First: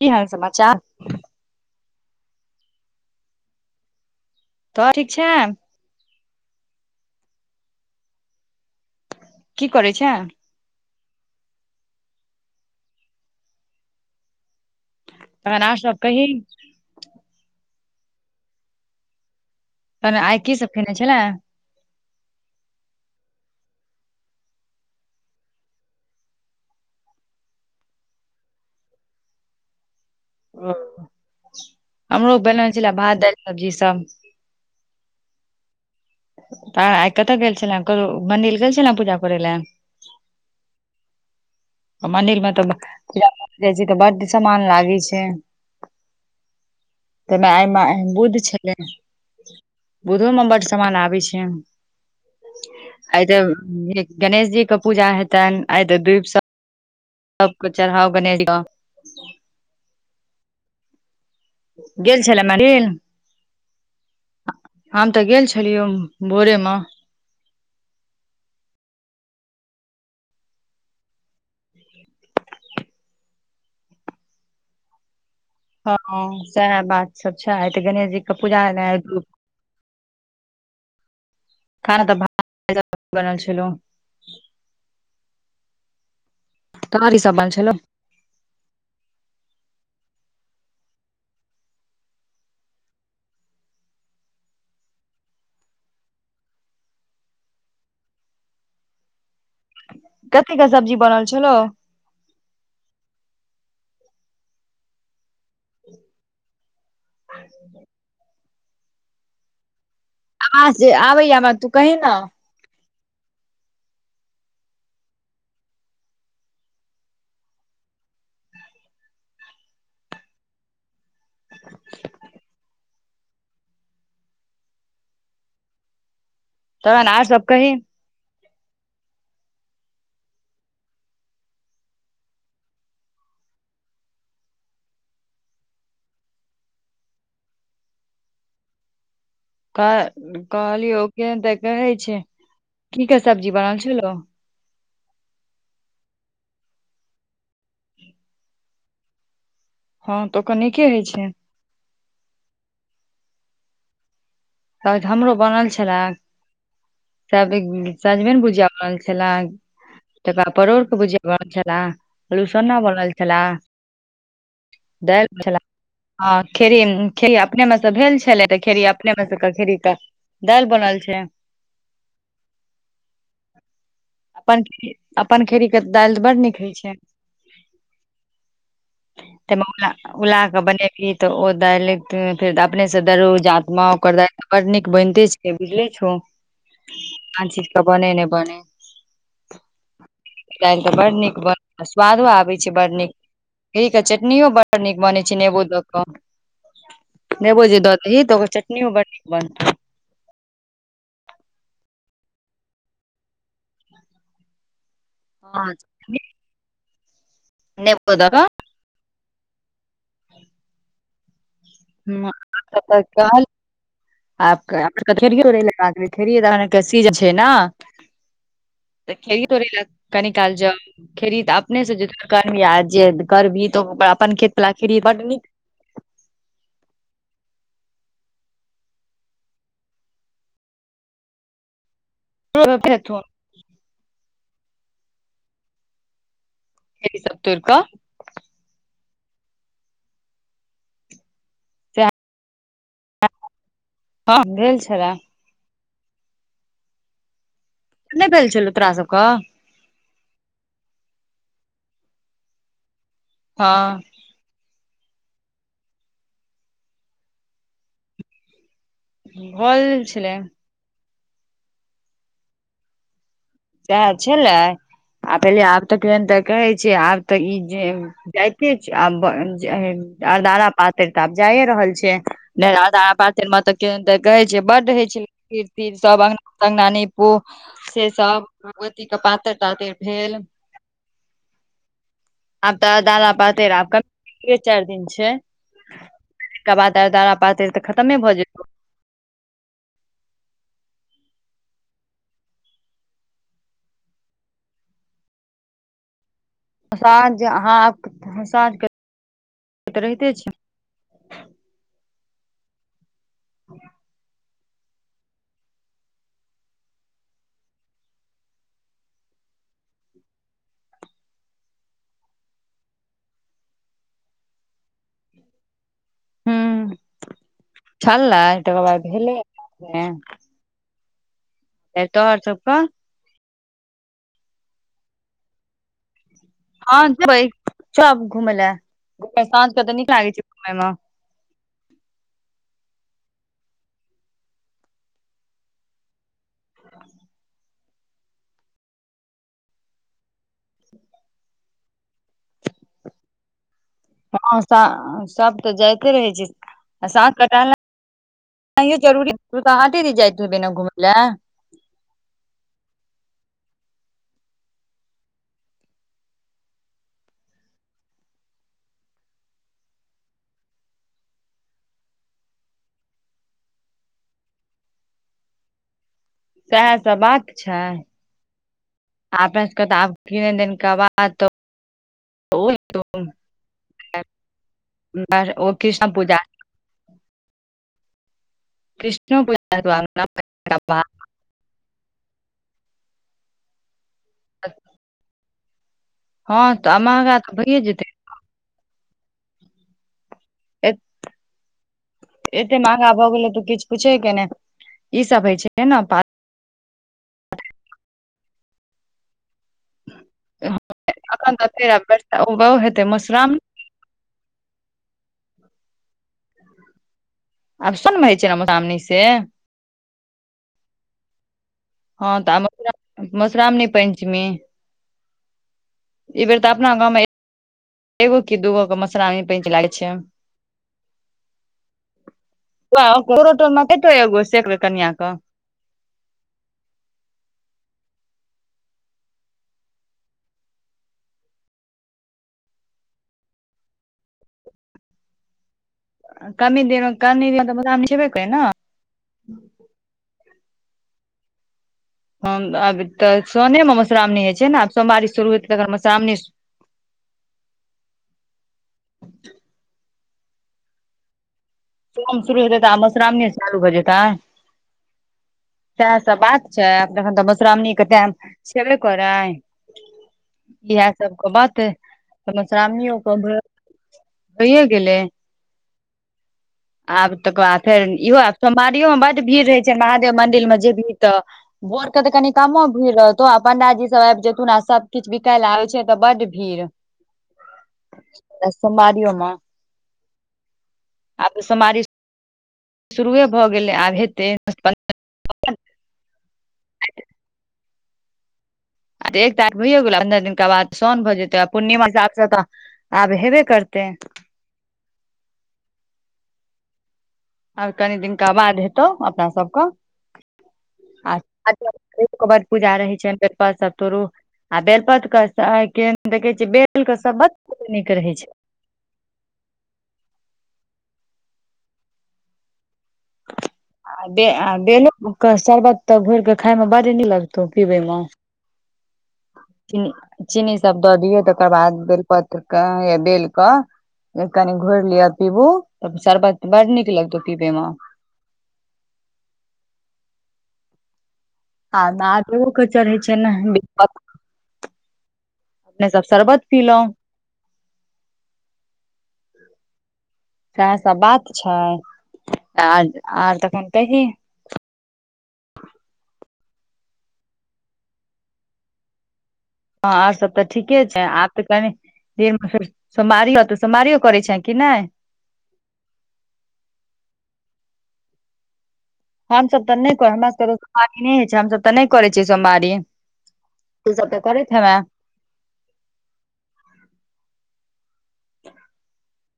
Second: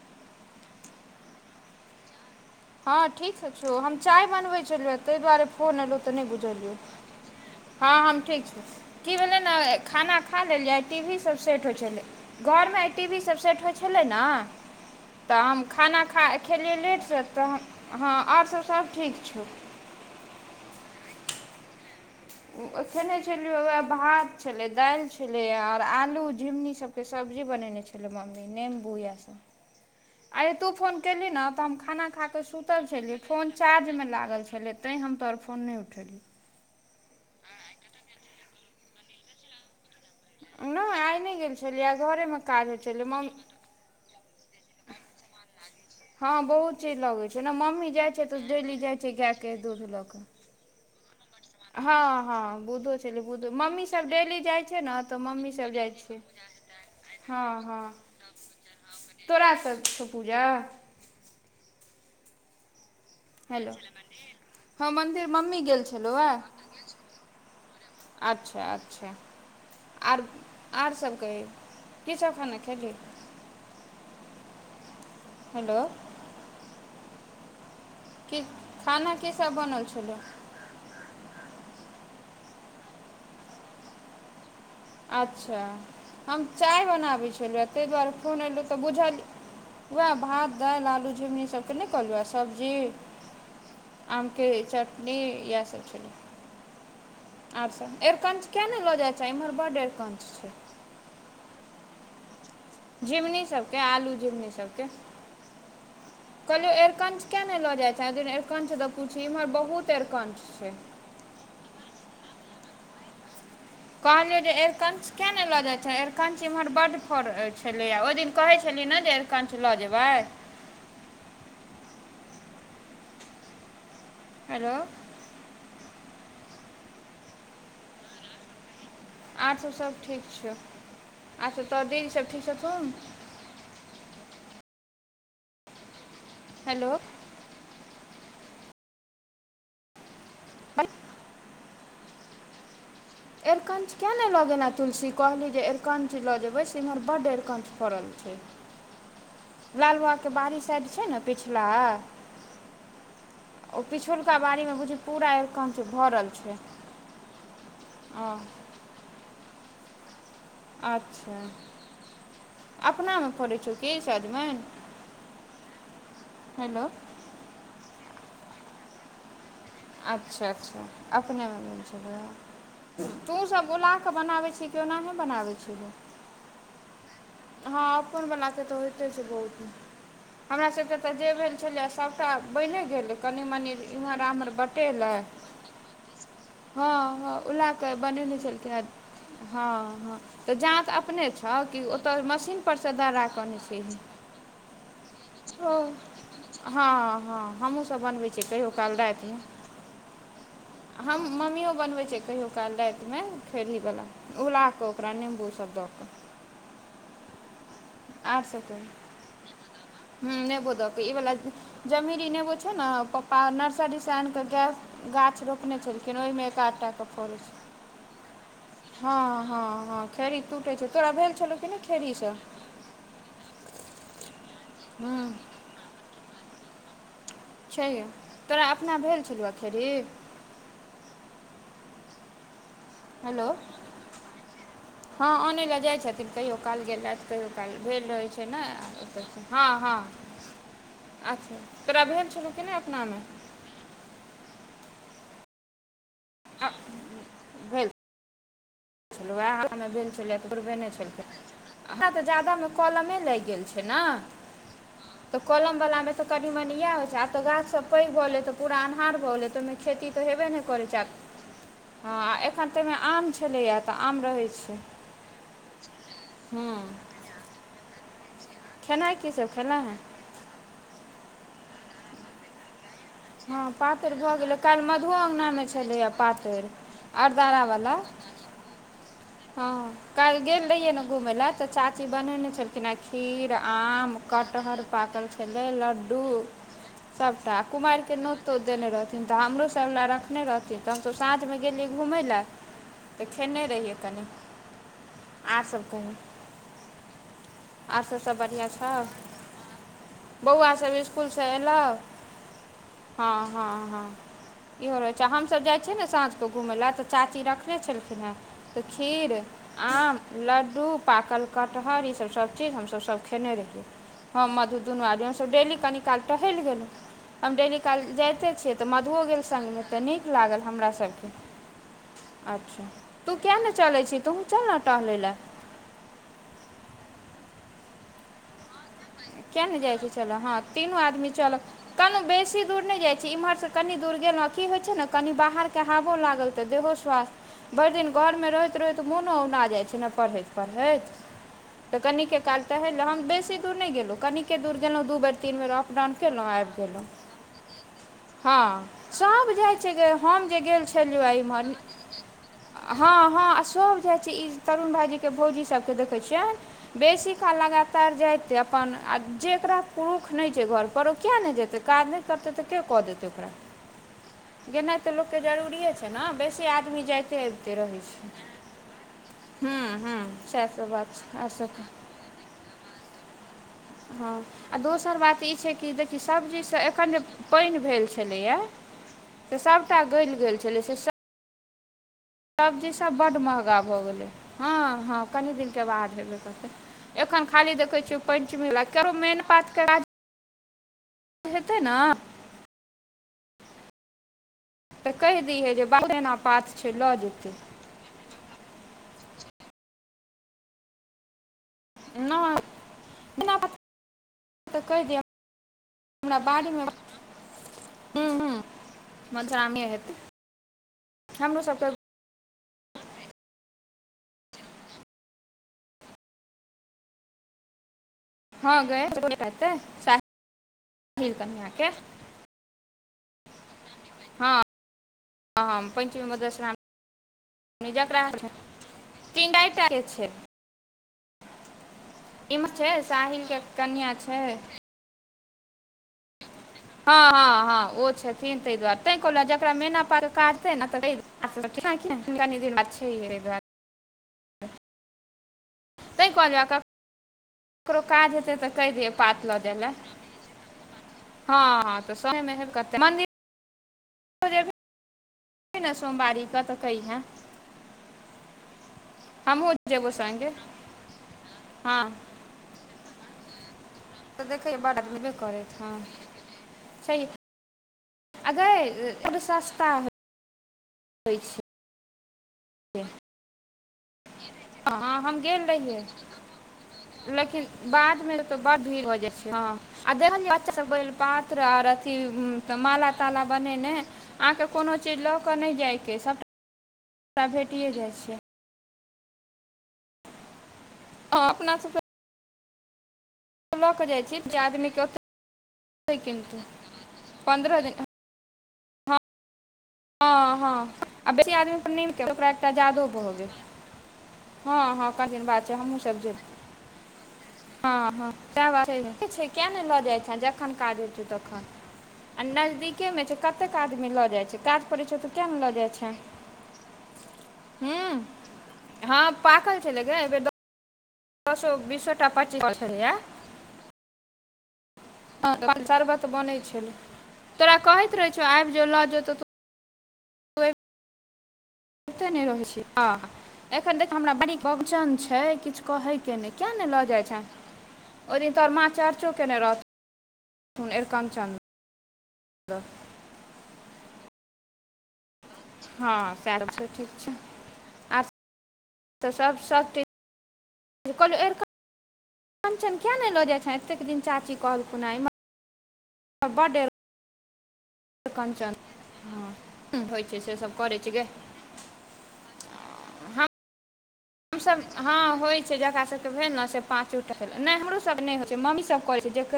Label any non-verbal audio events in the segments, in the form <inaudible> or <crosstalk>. की हाल समाचार हँ ठीकसँ छौ हम चाय बनबैत छलहु तऽ ह ठीक ताहि छै दुआरे फोन एलहुँ नै बुझ लिए हम ठ छी की भेल ने की करै छै खाना खा लेलियै टी वी सब सेट होइत छलै घरमे टी वी सब सेट होइत छलैक ने तऽ हम तखन आर सब खाना कही खा खेलियै लेटसँ तऽ हँ आओरसभ सभ ठीक छौ त आइ की सब खेने छले खेने छलियै भात छलैक दालि छलैक आओर आलू झिंगुनी सबकेँ सब्जी बनेने छलँ मममी नेम्बू इएह सब <inaudible> आय तू फोन केलही ने तऽ हम खाना हमरो खाकऽ बनल सुतल छले छलियै भात दालि फोन सब्जी सब चार्जमे लागल छलैक तैें हमोर फोन नहि उठेले तऽ आइ कतऽ गेल छले क मन्दिर गेल छल नेे पूजा करय लए नहि आइ नहि गेल छलियै आइ घरेमे मन्दिरमे काज तऽ होइ छलै जा मम्मी छी तऽ ब सामान लागी छै हँ बहुत चीज लगैत छैक ओ ने ताहिमे मम्मी आइ जाइत छैक बुध तऽ छलै डेली जाइत छैक गायकेँ दूध लऽ कऽ बुधो बड <unintelligible> हँ हँ बुधो छल आइ तऽ मम्मी सब डेली गणेश जी जाइत के छै ने पूजा तऽ मम्मी हेतनि सब आइ जाइत तऽ दीप छैक सब ह हजार <inaudible> हँ सबके हँ चढ़ाउ गणेश जी के तोरा सब छौ पूजा <inaudible> गेल छल मंदिर हेलो हँ हम तऽ मन्दिर मम्मी गेल छलियै छलहुँ हए भोरे मे अच्छा अच्छा आर आर सभ कही कीसभ खाना खैली हँ सएह बात सब छै तऽ गणेश जी के कि पूजा एनाइ खाना की सब बनल छलै खाना तऽ भात दाल बनल छलौ अच्छा हम चाय तरकारी बनाबै सब बनल छलहुँ ह छलौ ताहि दुआरे फोन एयलहुँ तऽ बुझल वएह भात दालि आलू झिङ्गुनी सबकेँ नहि कहल ह सब्जी आमकेँ चटनी य सब छलै अच्छा एरकनच किए ने ल जाइ छै इमहर बड कथी क सब्जी बनल छलौ झिमनी सभके आलू झिमनी सभके कहलियो एरकंच केिया ने लो जाय छ एरकंच द पूछ इम्हर बहुत अरिकंच आ छै आबैय मे तू कै ने कहलियौ जे अरकंच केिया ने ल जाइत छै एरकंच एम्हर बड् फड़ छलैए ओहि दिन कहैत छलै इ ने जे अरकंच ल जेबैई हेलो तऽन आ सब कही अच्छा सभ ठीक छौ अच्छा त दीदी सभ ठीक छथौन <inaudible> हेलो क कहलियौ केँ त कहैत छै ठीके सब्जी बनल अरिकञ्च किएक छलओ नहि लऽ गेलऽ तुलसी कहली जे अरकंच ल जेबैइ से इम्हर बड्ड अरकंच फड़ल छैक लाल बाबा हँ केँ तऽ ओकर बारी साइड नीके होइ छैइ ने छै पिछला ओ पिछयू बारमे बुझ पूरा अरकनच भरल छैइ सब सजमेन भुजिया बनल छेलै। तकर बाद परोड़ के भुजिया अच्छा बनल छेलै आलु सना बनल अपनामे छेलै फड़ै छौ कि सजमनि दाइल छल आ हेलो खेरही खेरही अपने मे सँ भेल छलैइ खेरही अपने मे खेरी के अच्छा दालि अच्छा बनल छै अपने ब चल अपन कि ओनाहि अपन बनाबै खेड़ही केँ छी दालि त बड़ नीक होइत छैइ हँ अपन वला केँ त होइते छै बहुत ताहिमे उला उला के हमरा सभके त बनेबही जे तऽ ओ भेल छलै दालि सभटा फेर बनिए अपने स गेल दर कनि जात मनि इम्हर आम्हर ओकर नीक बटेलै बनिते छै बुझले छौ हँ हँ आन चीज उला के कऽ बने नहि बनेने बने छलखिन ह हँ हँ त जाँत अपने छौ कि ओतय मादो आबैत छै मशीनपर बड़ सँ नीक दर्रा कऽ अनै छही क चटनियो बड़ नीक बनैत छै नेबो ओ द क हँ हँ हमहूँ सभ बनबैत छीयै कहियो काल राति बन्द हम मम्मियो बनबै छै कहियो काल रातिमे खैरही वला उला कऽ प्रण भू शबदक ब द <unintelligible> हू नेबो द अक इवला जमीरी नेबो छै ने कऽ पापा नर्सरी से आन केंँ आब ग गाछ रोपने छलखिन ओहिमे एक कसी आधटाके जा छै फड़ै ने <inaudible> तऽ हँ खेरही थोड़े हँ ले हँ कनी खेड़ी काल टूटै छै जाउ तोरा भेल खेरही छलौ तऽ कि नहि अपने सँ जे तोरि खेड़ीसँ कऽ आनबिही आ जे कर बिही तऽ अपन खेत बला खेरहु हूँ बड्ड नीक आंय गै तोरा अपना भेल छलौए खेरही तोरो खेतमे <inaudible> हँ आनय लेल जाइ छथिन कहियो काल गेलथि सब कहियो तोड़ काल कऽ भेल रहै छै ने हँ हँ अच्छा तोरा सएह भेल छलौ कि नहि अपनामे हँ भेल छलए आ <inaudible> क नहि भेल छलौ तोरा सबके छलौये हमरा मे भेल छलैये तोरबेने छलखिन हमरा तऽ जादा मे कलमे लागि गेल छै हँ ने तऽ कलम बला मे तऽ कनी मनी इएह होइ छै आब तऽ गाछ सब पैघ भ गलै तऽ पूरा अन्हार भऽ गेलै तऽ ओहिमे गेल खेती तऽ छलै हेबे नहि करै छै आ हँ अखन तैमे आम छै छलैए तऽ सेहे आम रहै छलै आ पहिले आब तऽ किदन तऽ कहै हँ छै आब तऽ ई जे जाइत ठीक छै खेनाइ कीसभ खेलहुँ हेँ आ अरदारा पातरि तऽ आब जाए रहल छै हँ किदन पातरि तऽ भऽ कहै गेलै छै काल्हि बड्ड होइ मधुओ छै खीर अङ्गनामे तीर छलैए सभ आंगना पातरि तगना नीपु अरदारावला से <unintelligible> सहमत <unintelligible> हँ काल्हि गेल रहियै ने घूमय लेए तऽ चाची बनने आब छलखिन तऽ हे अरदारा खीर पातरि आब आम कमे कटहर चारि दिन पाकल छै छलै लड्डू तकर बाद अरदारा सबटा पातरि तऽ कुमारि के खतमे भऽ नोत तोत जेतौ देने रहथिन तऽ हमरो सब लऽ रखने रहथिन तऽ हमसब साँझमे गेलियै घूम लए तऽ खेने रहियै कनि आर सब कहू असान आर सब सब बढ़ियां छौ तऽ रहिते छै बौआ सब स्कुल सँ अयलहु हाँ हाँ हाँ इहो रहैत छै हमसभ जाइत छियै ने साँझके घूमय ले तऽ चाची रखने छलखिन हें तऽ खीर आम लड्डू पाकल कटहर ई सब सभ चीज हमसभ सभ खेने रहियै हम मधु दुनू आदमी हमसभ डेली कनि काल हूँ टहलि गेलहुँ हम डेली काल छलै जाइते छियै तकर तऽ बाद मधुओ गेल संगमे तऽ भेलै नीक लागल हमरा सभके ए तोहर सबक तू किया नै चलै छी तु चल न टहलेय ल हाँ जेबै सब घुतैय ल किया नहि जाइ छै चल हँ तीनू आदमी चलब कनी बेसी दूर नहि जाइत छी इम्हरसे कनी दूर गेलहुँ की होइत छै ने कनि बाहरके हवो लागल तऽ देहो स्वास्थ्य भरि दिन घरमे रहैत रहैत मोनो औना जाइत छै न पढ़ैत-पढ़ैत तऽ कनिके काल टहलि ले हम बेसी दूर नहि गेलहुँ कनिके हँ दूर गेलहुँ दू बेर सब तीन बेर तऽ अप डाउन जाइते रहै केलहुँ छै आबि गेलहुँ आ साँझ के हँ टहलनाइयो जरूरी सब तू जाइ तऽ छै हाटे गै दिस जाइत हम जे हेबे ने गेल घुमै लए छलियै इम्हर हाँ हाँ आसब इ तरून भाइजी केँ भौजी सभकेँ देखैत छियैन बेसी काल लगातार जाइते आ अपन आ जेकरा पुरुष नहि छै घर पर ओ किया नहि जेतै काज नहि करतै तऽ के कऽ देतै ओकरा गेनाइ तऽ लोकके जरूरिए छै ने बेसी सएह आदमी जाइते अबिते रहै छै अपनाके ह्म्म तऽ आ ह्म्म की नदन सएहसभ कह ब बात छै आओर सभ <unintelligible> हाँ आ दोसर बात ई छै कि कृष्ण देखि पूजा सब्जी से एखन जे पाइन भेल छेलैया कृष्णो से पूजा सबटा गलि गेल छलै से सब सब्जी सभ बड्ड महँगा भऽ गेलै हाँ हाँ कनि दिन के बादै हँ तऽ महगा एखन तऽ खाली भइए देखै जेतै छियै पंचमेला केकरो मेन पाथके काज <unintelligible> एत हेतै ने एते महंगा भऽ गेले कि किछ पूछे के नै तऽ कहि दियहि जे बड़ गेना पात छै लऽ जेतै <inaudible> तेरा व्यस्त आब तऽ ओ हेतै नहि मशराम एना पात तऽ कहि दिहे <unintelligible> हमरा बाड़ी म आब सनमे होइ छै मधुश्रावणी से मधुश्रावणीये हेतै हमरो सब क हँ तऽ म मश्रामणी पञ्चमी ई बेर तऽ अपना गाँवमे एगो कि हँ दूगो के मश्रामणी पेंच लागै छै खीर कनिया के कोरटोमे कतो एगो सेक कनिया क पश्रावनी <unintelligible> इमे छै साहिल के कनिया छै कमी दिन हाँ कनि दिन हाँ तऽ हाँ मधुश्रावणी ओ छेबे करै ने छथिन तइ दुआरे तै कहलहु जेकरा मेना पर काज <unintelligible> मांश्रावनी जे छै न आब सोवारी शुरू हेतै तखन तैँ मधुश्रावणी कहऽ लियबै ककरो काज हेतै तऽ कहि दिहियै पात लऽ जाय ल सोम शुरू हेबे तऽ आ करतै मन्दिर मश्रावणी यौ चालू भ जेतै जेबही ने सेहे सब सोमवारीके बात तऽ छै अपन कहिहेँ तहन त मशुरामी क टाइम सेबे करै हमहूँ जेबौ सङ्गे इएह सबके कहतै हँ त मशुरामणियो क <unintelligible> आब तकर बाद फेर इहो आ आब गै सोमवारियो म बड़ बड भीड़ रहे सस्ता छै महादेव मंदिर म भी होइ तऽ छै बोर के तऽ कनि कामो भीड़ रहतौ आ पंडा जी सब आइब जेथुन आ सब हँ किछ हम बिकाय गेल ल आबे छै रहियै तऽ बड्ड भीड़ लेकिन बाद मे बड़ भीड़ हो जाइ सोमवारियो मे छै ह देखल बच्चा सब बा आब पत्र तऽ आओर सोमवारी अथी तऽ माला शुरुए ताला भऽ गेलै बनेनाइ आब हेतै अहाँके कोनो चीज लऽ कऽ नहि जाइके सभटा ओकरा भेटिए जाइ छियै एक तार भ गेलो पन्द्रह दिननक बाद सोन भऽ हँ जेतै अपना सब पूर्णिमा हिसाब स तऽ आब हेबे लऽ कऽ करतै जाइत छी जे आदमीके ओतेय किनतै पन्द्रह आब दिन कनि दिनका बाद हेतौ हँ अपना सब हँ हँ आ क बेसी आदमी पर नहि रइब क ओकरा बड एकटा पूजा जादो रहै भऽ छै गेल बेलपत्र सब तोरु आ हँ हँ बेलपत्र कनि दिन के बाद छै आइ हमहूँ सब जेबै देखे छियै बेलके सबत बड हँ नीक हँ रहै छै सएह बात छै ठीक छै किया नहि लऽ जाइत छ जखन काज होइत छै तखन आ नजदीके मे छै कतेक आदमी लऽ जाइ छै पड़ै छै तऽ किया नहि लऽ जाइ शर्बत छै तऽ घोर के खाय मे बड़े न लगतौ पिबे हूँ मे हँ पाकल छै लग चीनी बेर चीनी सब दऽ दियऔ तकर बाद बेलपत्र क छलैए बेल क कनि घोर लिया पिबू त शरबत बनै सारबात बड़ छलै नीक लगतौ पीबे तोरा म कहैत तोइड़ आ नारदो क चढ़ै छै न एखन देख हमरा बड़ी बोहचन छै किछ अपने सब कहयके नहि शरबत कियाक ने लऽ पीलौं जाइत छ ओ दिन तोहर माँ चार चौ केने रह सएह सब बात छै तहन आओर तखन तही हँ <unintelligible> ठीक छै आ ह आओर सब तऽ ठीके छै आब तऽ कनि देर पर अरिकञ्चन किया नहि लऽ जाइ सोमारियो छै तऽ सोमारियो करै छ कि नइ बड डेर कंचन हमसभ तऽ नइ कर हमरा सबके गे सोमवारी नै होइ छै हमसभ तऽ नय करै छियै सोमवारी तू सब तऽ करैत हमसभ हेबे हँ होइत छै जकरा सभके भेल ने से पाँचोठ नहि हमरोसभ नहि होइत छै मम्मीसभ कहैत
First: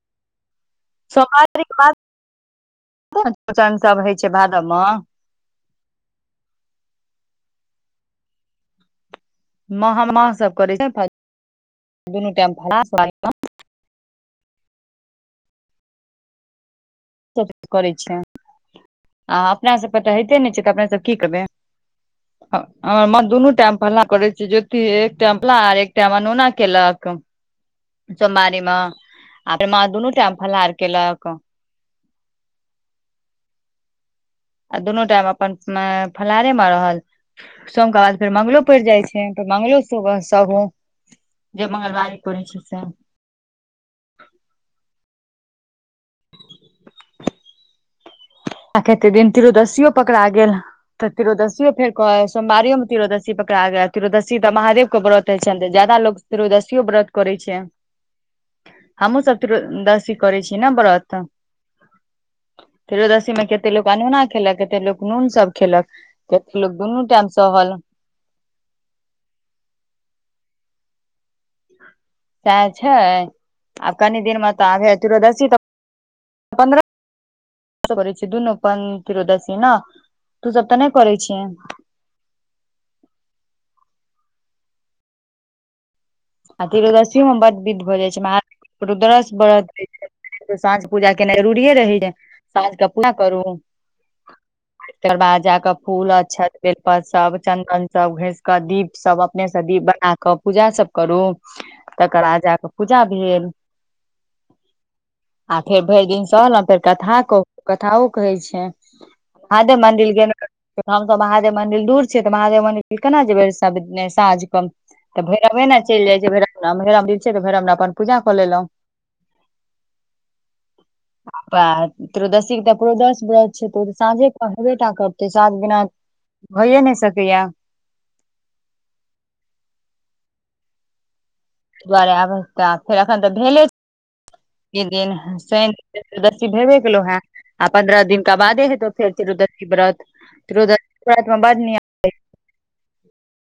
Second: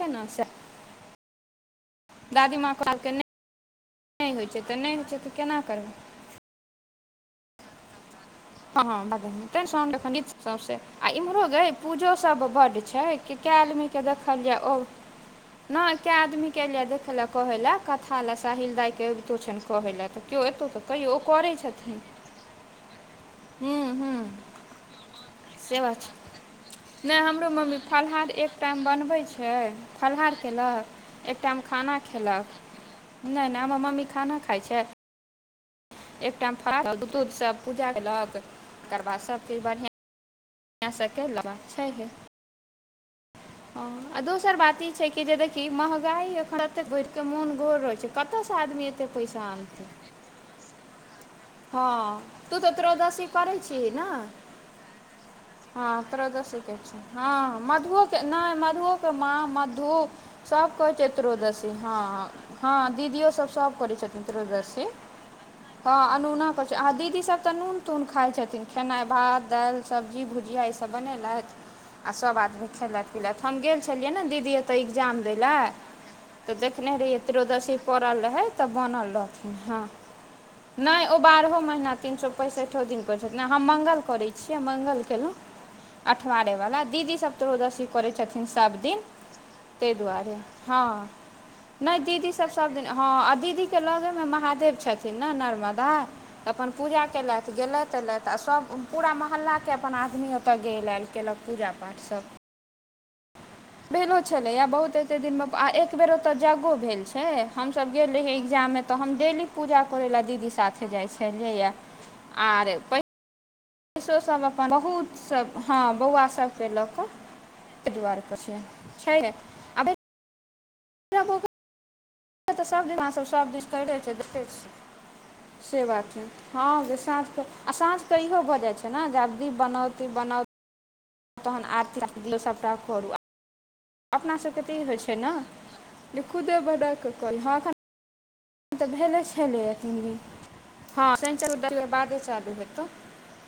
छै <unintelligible> <unintelligible> दादीमाँ कह कहलके नहि ने चौरचन सब नहि होइ छै भादव तऽ मे नहि होइ छै तऽ केना करबै हँ त साउन माह माह करै सब छै आ इम्हरो गे पूजो दुनू सब टाइम बड फलहार छै सोमवारी कए आदमीके देख देखल न के आदमी केलिय लए मे कहै सब लए करै कथा छै लए साहिल दाइके अबितो आ छनि अपना कहै सबके लए तऽ होइते केओ एतौ तऽ कहियो ओ करै छथिन आ मधु दोनो टाइम हूँ प्रणाम हूँ करछे जेकि एक से बात टाइम छै अनुना केलक नहि हमरो मम्मी फलहार एक सोमवारी मे टाइम बनबे छै आ फेर माँ दुनू फलाहार टाइम फलहार केलक एक टाइम खाना खेलक नहि नहि हमर मम्मी खाना खाइ छै आ दुनू टाइम अपन एक फलहारे टाइम मे फलहार रहल दूध सब सोम पूजा के बाद फेर केलक मंगलो पड़ जाय छै फेर मंगलो सुबह सहु सब ला जे छैे मंगलवारी पड़ै छै से ह दोसर बात ई छै कि कि जे देखि महगाइ अखन एते बैढ़िके मोन गोर रहै छै कतऽसँ आ आदमी के त एतेक दिन पैसा आनतै त्रयोदशी पकड़ा गेल तऽ त्ररोदशियो फेर कर हँ तू तऽ सोमवारियोमे त्रयोदशी तरोदशी करै पकड़ा छीही गेल ने तिरोदशी तऽ महादेव के व्रत होइ छनि तऽ ज्यादा हँ लोग त्रोदशी के तिरोदसियो छै व्रत करै छै हँ मधुओ के नहि मधुओ के हमहुँ सब माँ मधु तिरोदसी करै छी ने सब के होइ छै व्रत त्रोदशी हँ हँ दीदियो ओ तिरोदसी मे सब कते सब लोक करै छथिन अनोना खेलक कते त्रोदशी लोक नून सब खेलक हाँ अनुना कते करै लोक छै आ दुनू दीदी टाइम सब तऽ सहल नून तून खाइ खै छथिन खेनाइ भात दाल सब्जी भुजिया ई सब बनेलथि आ सभ सएह आदमी छै खेलैत पिलैत हम गेल आब छलियै ने कनि दिन मे दीदी तऽ एतय आबे एग्जाम दै तिरोदसी लए तऽ देखने रहियै त्रियोदशी करै पड़ल छी रहय दुनू तऽ बनल रहथिन तिरोदसी ने हँ तू सब तऽ नहि ओ करै छिही बारहो महिना तीन सौ पैंसठो दिन करै छथिन नहि हम मंगल करै छीयै मङंगल केलु आ अठवारेवला दीदी त्रोदशियो सब मे बड विध त्रयोदशी भऽ जाइ करै छै छथिन सभ महादेव दिन रुद्रस व्रत होइ ताहि दुआरे छै, हँ साँझ पूजा केनाइ जरूरिये रहै नहि छै दीदी सब सब साँझ के दिन पूजा हँ आ करू दीदी के लगे मे महादेव तकर छथिन ने बाद जाकऽ नर्मदा फूल तऽ अक्षत अपन बेलपत पूजा सब केलथि चन्दन गेलथि सब एलथि आ घसिकऽ सभ दीप पूरा सब अपनेसँ मोहल्लाके दीप अपन बना आदमी कऽ ओतय पूजा गेल सब आयल करू केलक पूजा पाठसभ तकर आ जाक पूजा भेल भेलो छलैया बहुत एते दिन मे आ फेर एक भरि बेर दिन ओत सहलहुँ जज्ञो फेर भेल कथा छै कहू, हमस कथाओ गेल कहै रहियै छै इग्जाम महादेव मंदिर गेल जाइ हमसब महादेव छलिए मंदिर दूर छ तऽ महादेव आर मंदिर केना जेबै सब इतने पैसो साँझ सब कम अपन बहुत तऽ सब भैरवे ने हँ चैइल जाइ बौआ सबके लऽ कऽ छैभैरामना छै त भैरामना अपन ताहि पूजा दुआरे कऽ पर छै लेलहु छै आ आब त्रयोदसी तऽ सब ककरो दिन दस अहाँसब सब व्रत दिन छै तऽ ओऽ करिते साँझे देखै हेबे छी टा करते साँझ बिना होइये ने साँझ क आ साँझ क इहो भ जाय छै ने जे आब दीप बनाउ दीप बनाउ तहन तै आरती द्वारे आब दियौ एकटा सबटा फेर करू अखन तऽ भेले छै अपना सबके तऽ ई के होइ छै दिन ने शैनके जे त्रयोदशी खुदे भेबे गेलो बनाकऽ है करी हँ आ एखन पन्द्रह दिन तऽ भेले छलै एन भ त्रयोदशी व्रत हँ मे बड नियम चू बादे चालू हेतौ